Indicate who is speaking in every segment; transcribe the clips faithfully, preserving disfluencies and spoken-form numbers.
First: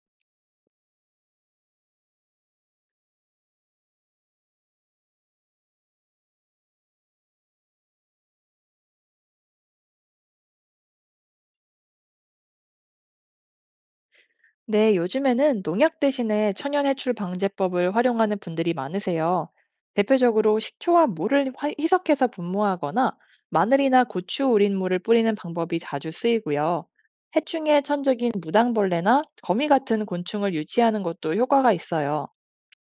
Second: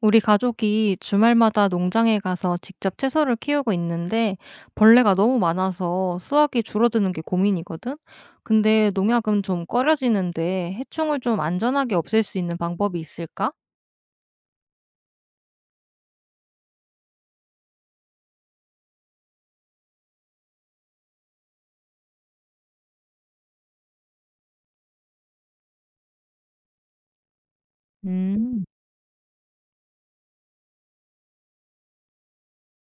Speaker 1: 우리 가족이 주말마다 농장에 가서 직접 채소를 키우고 있는데 벌레가 너무 많아서 수확이 줄어드는 게 고민이거든? 근데 농약은 좀 꺼려지는데 해충을 좀 안전하게 없앨 수 있는 방법이 있을까?
Speaker 2: 네, 요즘에는 농약 대신에 천연 해출 방제법을 활용하는 분들이 많으세요. 대표적으로 식초와 물을 화- 희석해서 분무하거나 마늘이나 고추 우린 물을 뿌리는 방법이 자주 쓰이고요. 해충의 천적인
Speaker 1: 음,
Speaker 2: 무당벌레나 거미 같은 곤충을 유치하는 것도 효과가 있어요.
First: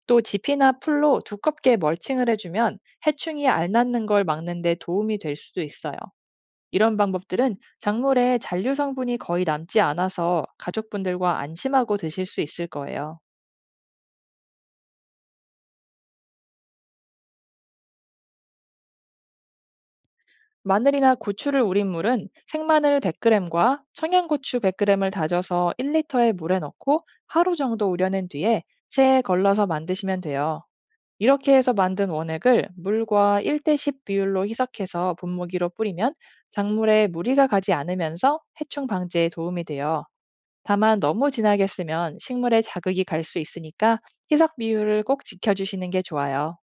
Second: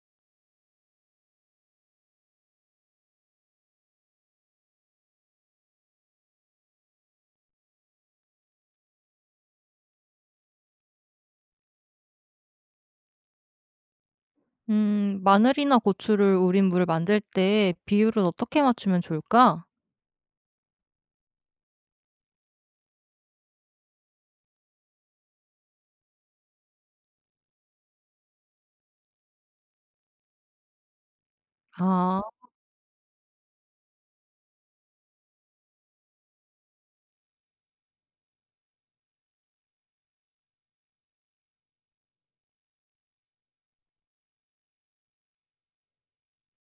Speaker 2: 또 지피나 풀로 두껍게 멀칭을 해주면 해충이 알 낳는 걸 막는 데 도움이 될 수도 있어요. 이런 방법들은 작물에 잔류 성분이 거의 남지 않아서 가족분들과 안심하고 드실 수 있을 거예요.
Speaker 1: 음, 마늘이나 고추를 우린 물 만들 때 비율은 어떻게 맞추면 좋을까?
Speaker 2: 마늘이나 고추를 우린 물은 생마늘 백 그램과 청양고추 백 그램을 다져서 일 리터의 물에 넣고 하루 정도 우려낸 뒤에 체에 걸러서 만드시면 돼요. 이렇게 해서 만든
Speaker 1: 아,
Speaker 2: 원액을 물과 일 대십 비율로 희석해서 분무기로 뿌리면 작물에 무리가 가지 않으면서 해충 방지에 도움이 돼요. 다만 너무 진하게 쓰면 식물에 자극이 갈 수 있으니까 희석 비율을 꼭 지켜주시는 게 좋아요.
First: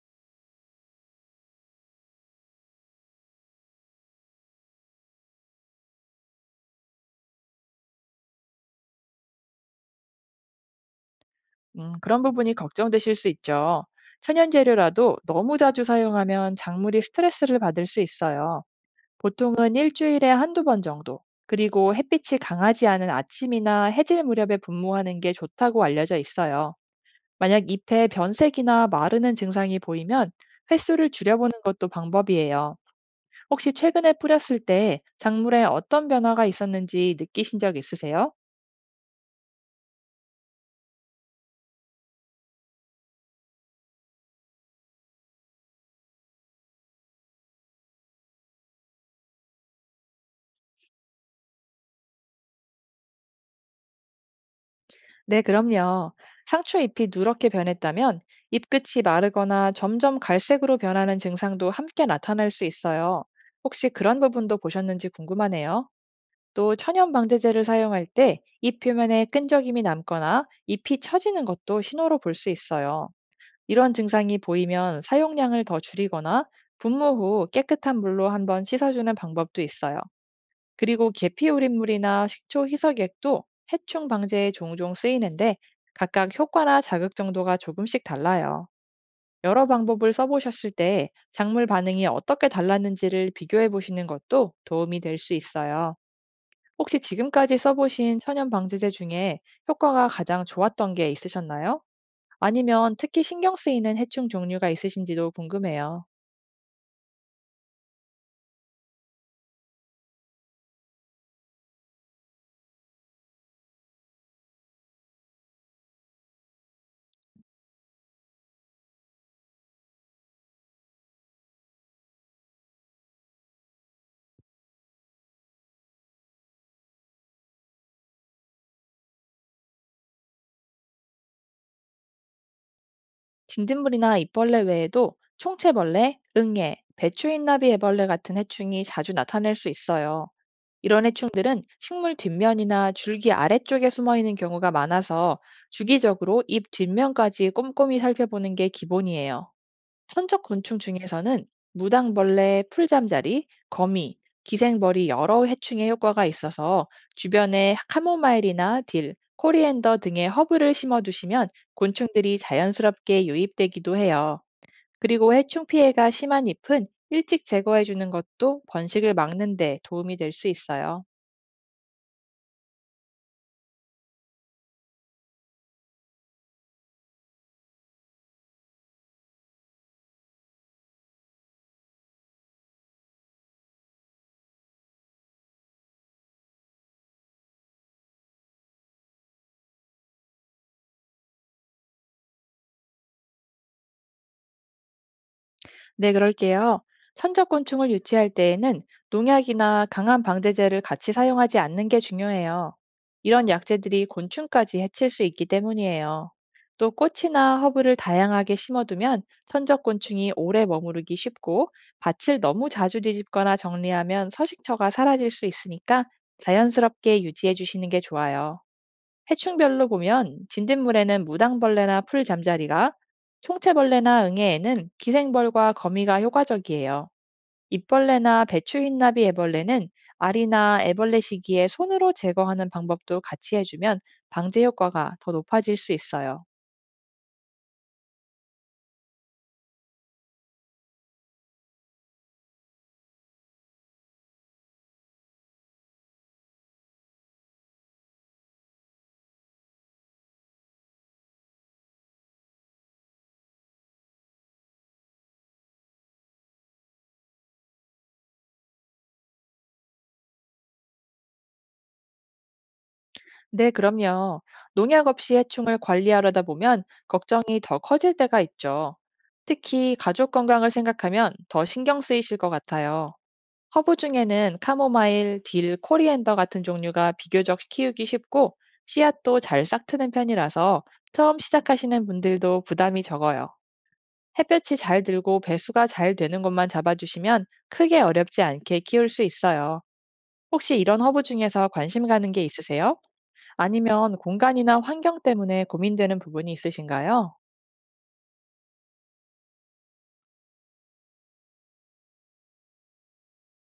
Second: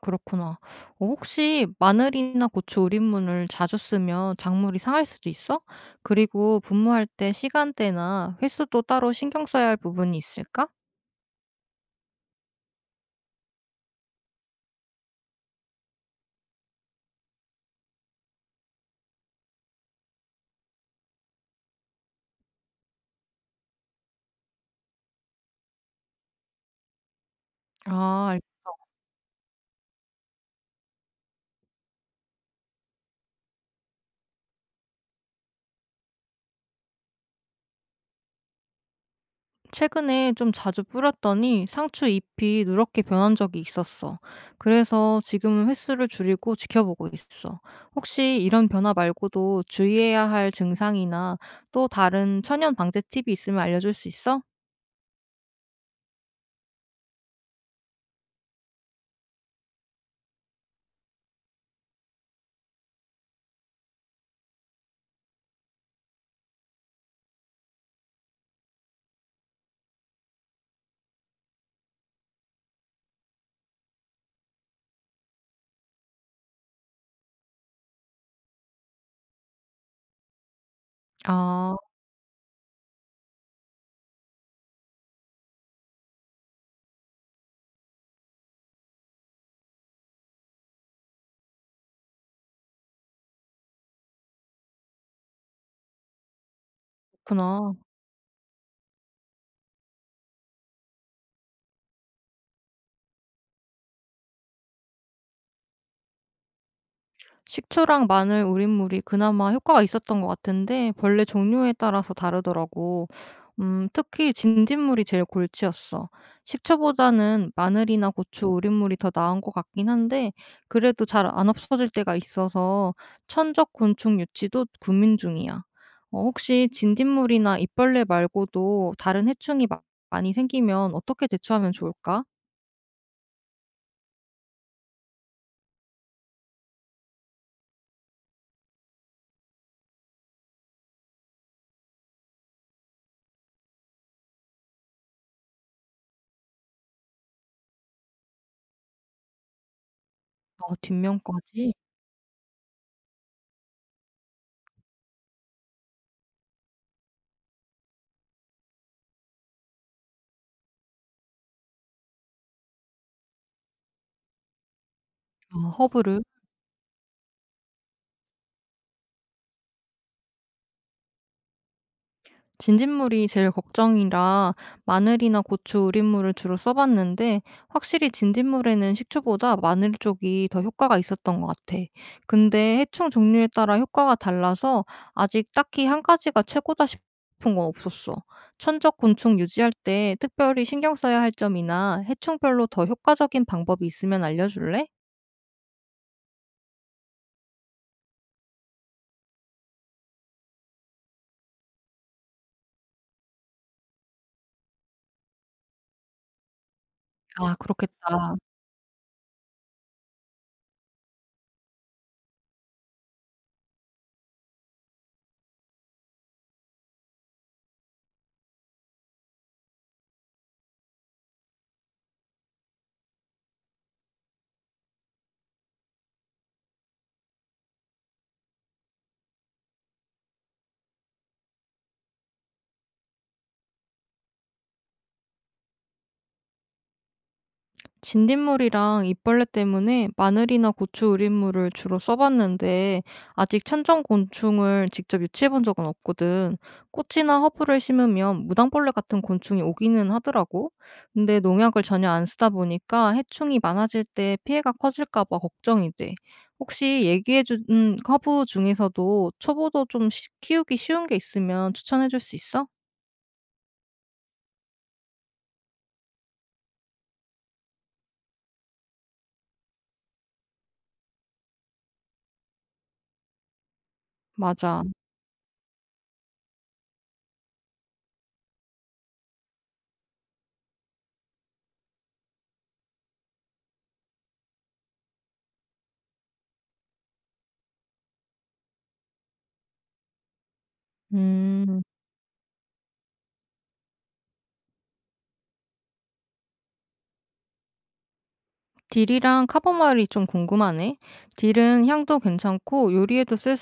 Speaker 1: 그렇구나. 어, 혹시 마늘이나 고추 우린물을 자주 쓰면 작물이 상할 수도 있어? 그리고 분무할 때 시간대나 횟수도 따로 신경 써야 할 부분이 있을까?
Speaker 2: 음, 그런 부분이 걱정되실 수 있죠. 천연 재료라도 너무 자주 사용하면 작물이 스트레스를 받을 수 있어요. 보통은 일주일에 한두 번 정도. 그리고 햇빛이 강하지 않은 아침이나 해질 무렵에 분무하는 게 좋다고 알려져 있어요. 만약 잎에
Speaker 1: 아, 알-
Speaker 2: 변색이나 마르는 증상이 보이면 횟수를 줄여보는 것도 방법이에요. 혹시 최근에 뿌렸을 때 작물에 어떤 변화가 있었는지 느끼신 적 있으세요?
Speaker 1: 최근에 좀 자주 뿌렸더니 상추 잎이 누렇게 변한 적이 있었어. 그래서 지금은 횟수를 줄이고 지켜보고 있어. 혹시 이런 변화 말고도 주의해야 할 증상이나 또 다른 천연 방제 팁이 있으면 알려줄 수 있어?
Speaker 2: 네, 그럼요. 상추 잎이 누렇게 변했다면 잎끝이 마르거나 점점 갈색으로 변하는 증상도 함께 나타날 수 있어요. 혹시 그런 부분도 보셨는지 궁금하네요. 또 천연 방제제를 사용할 때 잎 표면에 끈적임이 남거나 잎이 처지는 것도 신호로 볼 수 있어요. 이런 증상이 보이면 사용량을 더 줄이거나 분무 후 깨끗한 물로 한번 씻어주는 방법도 있어요. 그리고
Speaker 1: 아,
Speaker 2: 계피우린물이나 식초 희석액도 해충 방제에 종종 쓰이는데 각각 효과나 자극 정도가 조금씩 달라요. 여러 방법을 써보셨을 때 작물 반응이 어떻게 달랐는지를 비교해 보시는 것도 도움이 될 수 있어요. 혹시 지금까지
Speaker 1: 그렇구나.
Speaker 2: 써보신 천연 방제제 중에 효과가 가장 좋았던 게 있으셨나요? 아니면 특히 신경 쓰이는 해충 종류가 있으신지도 궁금해요.
Speaker 1: 식초랑 마늘 우린물이 그나마 효과가 있었던 것 같은데 벌레 종류에 따라서 다르더라고. 음, 특히 진딧물이 제일 골치였어. 식초보다는 마늘이나 고추 우린물이 더 나은 것 같긴 한데 그래도 잘 안 없어질 때가 있어서 천적 곤충 유치도 고민 중이야. 어, 혹시 진딧물이나 입벌레 말고도 다른 해충이 마- 많이 생기면 어떻게 대처하면 좋을까?
Speaker 2: 진딧물이나 잎벌레 외에도 총체벌레, 응애, 배추인나비 애벌레 같은 해충이 자주 나타낼 수 있어요. 이런 해충들은 식물 뒷면이나 줄기 아래쪽에 숨어 있는 경우가 많아서 주기적으로 잎 뒷면까지 꼼꼼히 살펴보는 게 기본이에요. 천적
Speaker 1: 아,
Speaker 2: 곤충 중에서는
Speaker 1: 뒷면까지?
Speaker 2: 무당벌레, 풀잠자리, 거미, 기생벌이 여러 해충에 효과가 있어서 주변에 카모마일이나 딜, 코리앤더 등의 허브를 심어두시면 곤충들이 자연스럽게 유입되기도 해요. 그리고
Speaker 1: 아,
Speaker 2: 해충 피해가
Speaker 1: 허브를.
Speaker 2: 심한 잎은 일찍 제거해주는 것도 번식을 막는 데 도움이 될 수 있어요.
Speaker 1: 진딧물이 제일 걱정이라 마늘이나 고추 우린물을 주로 써봤는데 확실히 진딧물에는 식초보다 마늘 쪽이 더 효과가 있었던 것 같아. 근데 해충 종류에 따라 효과가 달라서 아직 딱히 한 가지가 최고다 싶은 건 없었어. 천적 곤충 유지할 때 특별히 신경 써야 할 점이나 해충별로 더 효과적인 방법이 있으면 알려줄래?
Speaker 2: 네, 그럴게요. 천적곤충을 유치할 때에는 농약이나 강한 방제제를 같이 사용하지 않는 게 중요해요. 이런 약재들이 곤충까지 해칠 수 있기 때문이에요. 또
Speaker 1: 아,
Speaker 2: 꽃이나 허브를
Speaker 1: 그렇겠다.
Speaker 2: 다양하게 심어두면 천적곤충이 오래 머무르기 쉽고, 밭을 너무 자주 뒤집거나 정리하면 서식처가 사라질 수 있으니까 자연스럽게 유지해 주시는 게 좋아요. 해충별로 보면 진딧물에는 무당벌레나 풀잠자리가, 총채벌레나 응애에는 기생벌과 거미가 효과적이에요. 잎벌레나 배추흰나비 애벌레는 알이나 애벌레 시기에 손으로 제거하는 방법도 같이 해주면 방제 효과가 더 높아질 수 있어요.
Speaker 1: 진딧물이랑 잎벌레 때문에 마늘이나 고추 우린물을 주로 써봤는데 아직 천정 곤충을 직접 유치해 본 적은 없거든. 꽃이나 허브를 심으면 무당벌레 같은 곤충이 오기는 하더라고. 근데 농약을 전혀 안 쓰다 보니까 해충이 많아질 때 피해가 커질까 봐 걱정이 돼. 혹시 얘기해 준 허브 중에서도 초보도 좀 쉬- 키우기 쉬운 게 있으면 추천해 줄 수 있어?
Speaker 2: 네, 그럼요. 농약 없이 해충을 관리하려다 보면 걱정이 더 커질 때가 있죠. 특히 가족 건강을 생각하면 더 신경 쓰이실 것 같아요. 허브 중에는
Speaker 1: 맞아.
Speaker 2: 카모마일, 딜, 코리앤더 같은 종류가 비교적 키우기 쉽고 씨앗도 잘 싹트는 편이라서 처음 시작하시는 분들도 부담이 적어요. 햇볕이 잘 들고 배수가 잘 되는 곳만 잡아주시면 크게 어렵지 않게 키울 수 있어요. 혹시 이런 허브 중에서
Speaker 1: 음.
Speaker 2: 관심 가는 게 있으세요? 아니면 공간이나 환경 때문에 고민되는 부분이 있으신가요?
Speaker 1: 딜이랑 카보마일이 좀 궁금하네. 딜은 향도 괜찮고 요리에도 쓸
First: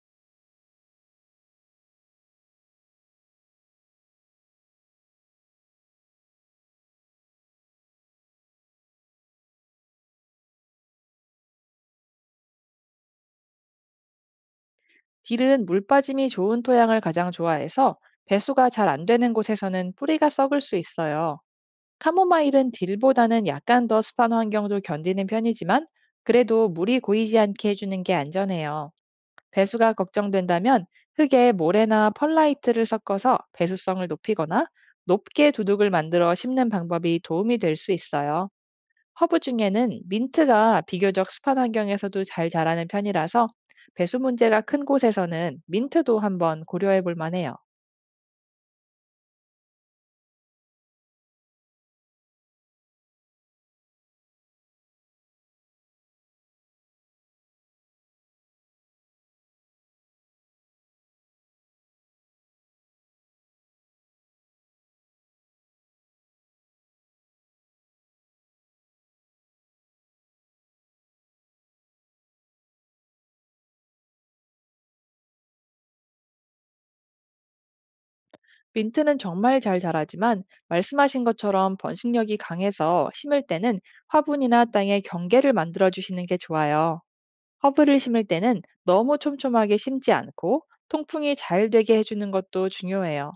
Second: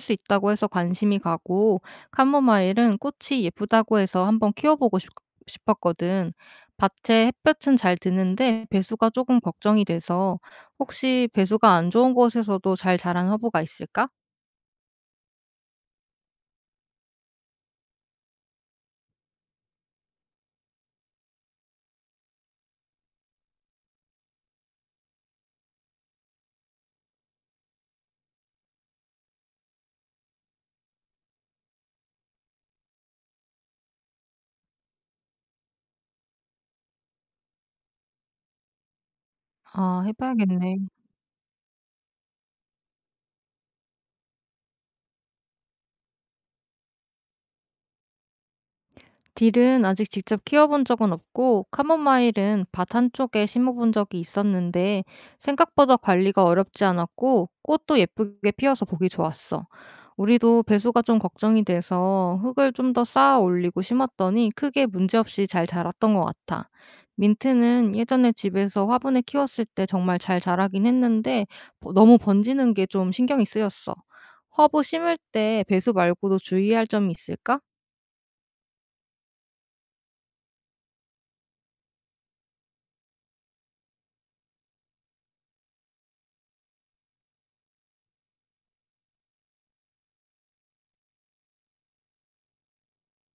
Speaker 1: 수 있다고 해서 관심이 가고 카모마일은 꽃이 예쁘다고 해서 한번 키워보고 싶, 싶었거든. 밭에 햇볕은 잘 드는데 배수가 조금 걱정이 돼서 혹시 배수가 안 좋은 곳에서도 잘 자란 허브가 있을까?
Speaker 2: 딜은 물 빠짐이 좋은 토양을 가장 좋아해서 배수가 잘 안 되는 곳에서는 뿌리가 썩을 수 있어요. 카모마일은 딜보다는 약간 더 습한 환경도 견디는 편이지만, 그래도 물이 고이지 않게 해주는 게 안전해요. 배수가 걱정된다면 흙에 모래나 펄라이트를 섞어서 배수성을 높이거나 높게 두둑을 만들어 심는 방법이 도움이 될 수 있어요. 허브 중에는
Speaker 1: 아,
Speaker 2: 민트가
Speaker 1: 해봐야겠네.
Speaker 2: 비교적 습한 환경에서도 잘 자라는 편이라서 배수 문제가 큰 곳에서는 민트도 한번 고려해 볼 만해요.
Speaker 1: 딜은 아직 직접 키워본 적은 없고 카모마일은 밭 한쪽에 심어본 적이 있었는데 생각보다 관리가 어렵지 않았고 꽃도 예쁘게 피어서 보기 좋았어. 우리도 배수가 좀 걱정이 돼서 흙을 좀 더 쌓아 올리고 심었더니 크게 문제없이 잘 자랐던 것 같아. 민트는 예전에 집에서 화분에 키웠을 때 정말 잘 자라긴 했는데 버- 너무 번지는 게 좀 신경이 쓰였어. 허브 심을 때 배수 말고도 주의할 점이 있을까?
Speaker 2: 민트는 정말 잘 자라지만 말씀하신 것처럼 번식력이 강해서 심을 때는 화분이나 땅에 경계를 만들어 주시는 게 좋아요. 허브를 심을 때는 너무 촘촘하게 심지 않고 통풍이 잘 되게 해주는 것도 중요해요.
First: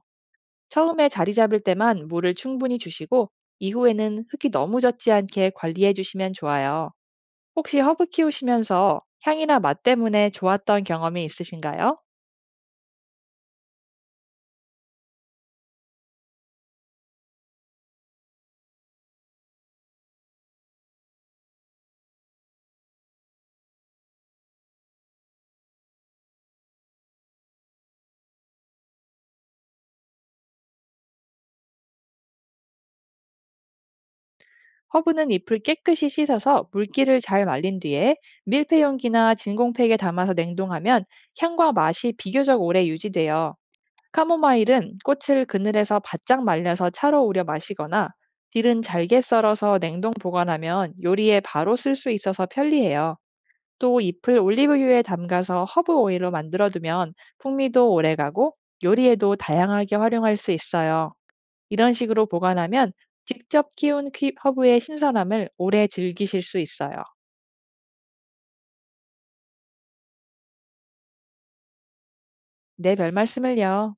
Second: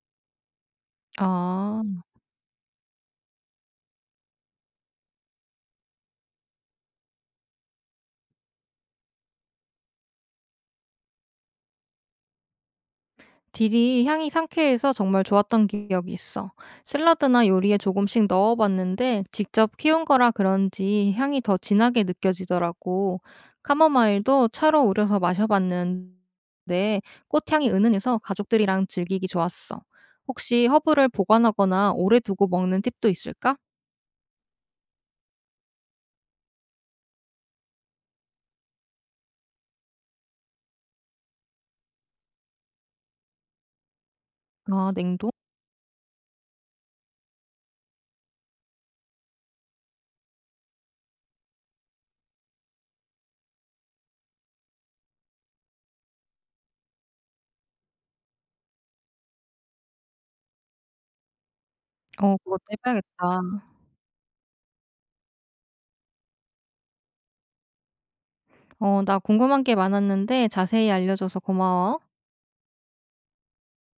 Speaker 2: 처음에 자리 잡을
Speaker 1: 아.
Speaker 2: 때만 물을 충분히 주시고 이후에는 흙이 너무 젖지 않게 관리해 주시면 좋아요. 혹시 허브 키우시면서 향이나 맛 때문에 좋았던 경험이 있으신가요?
Speaker 1: 딜이 향이 상쾌해서 정말 좋았던 기억이 있어. 샐러드나 요리에 조금씩 넣어봤는데 직접 키운 거라 그런지 향이 더 진하게 느껴지더라고. 카모마일도 차로 우려서 마셔봤는데 꽃향이 은은해서 가족들이랑 즐기기 좋았어. 혹시 허브를 보관하거나 오래 두고 먹는 팁도 있을까?
Speaker 2: 허브는 잎을 깨끗이 씻어서 물기를 잘 말린 뒤에 밀폐용기나 진공팩에 담아서 냉동하면 향과 맛이 비교적 오래 유지돼요.
Speaker 1: 아,
Speaker 2: 카모마일은
Speaker 1: 냉동?
Speaker 2: 꽃을 그늘에서 바짝 말려서 차로 우려 마시거나, 딜은 잘게 썰어서 냉동 보관하면 요리에 바로 쓸 수 있어서 편리해요. 또 잎을 올리브유에 담가서 허브 오일로 만들어두면 풍미도 오래가고 요리에도 다양하게 활용할 수 있어요. 이런 식으로
Speaker 1: 어, 그것도
Speaker 2: 보관하면
Speaker 1: 해봐야겠다.
Speaker 2: 직접 키운 키- 허브의 신선함을 오래 즐기실 수 있어요.
Speaker 1: 어, 나 궁금한 게 많았는데 자세히 알려줘서 고마워.
Speaker 2: 네, 별 말씀을요.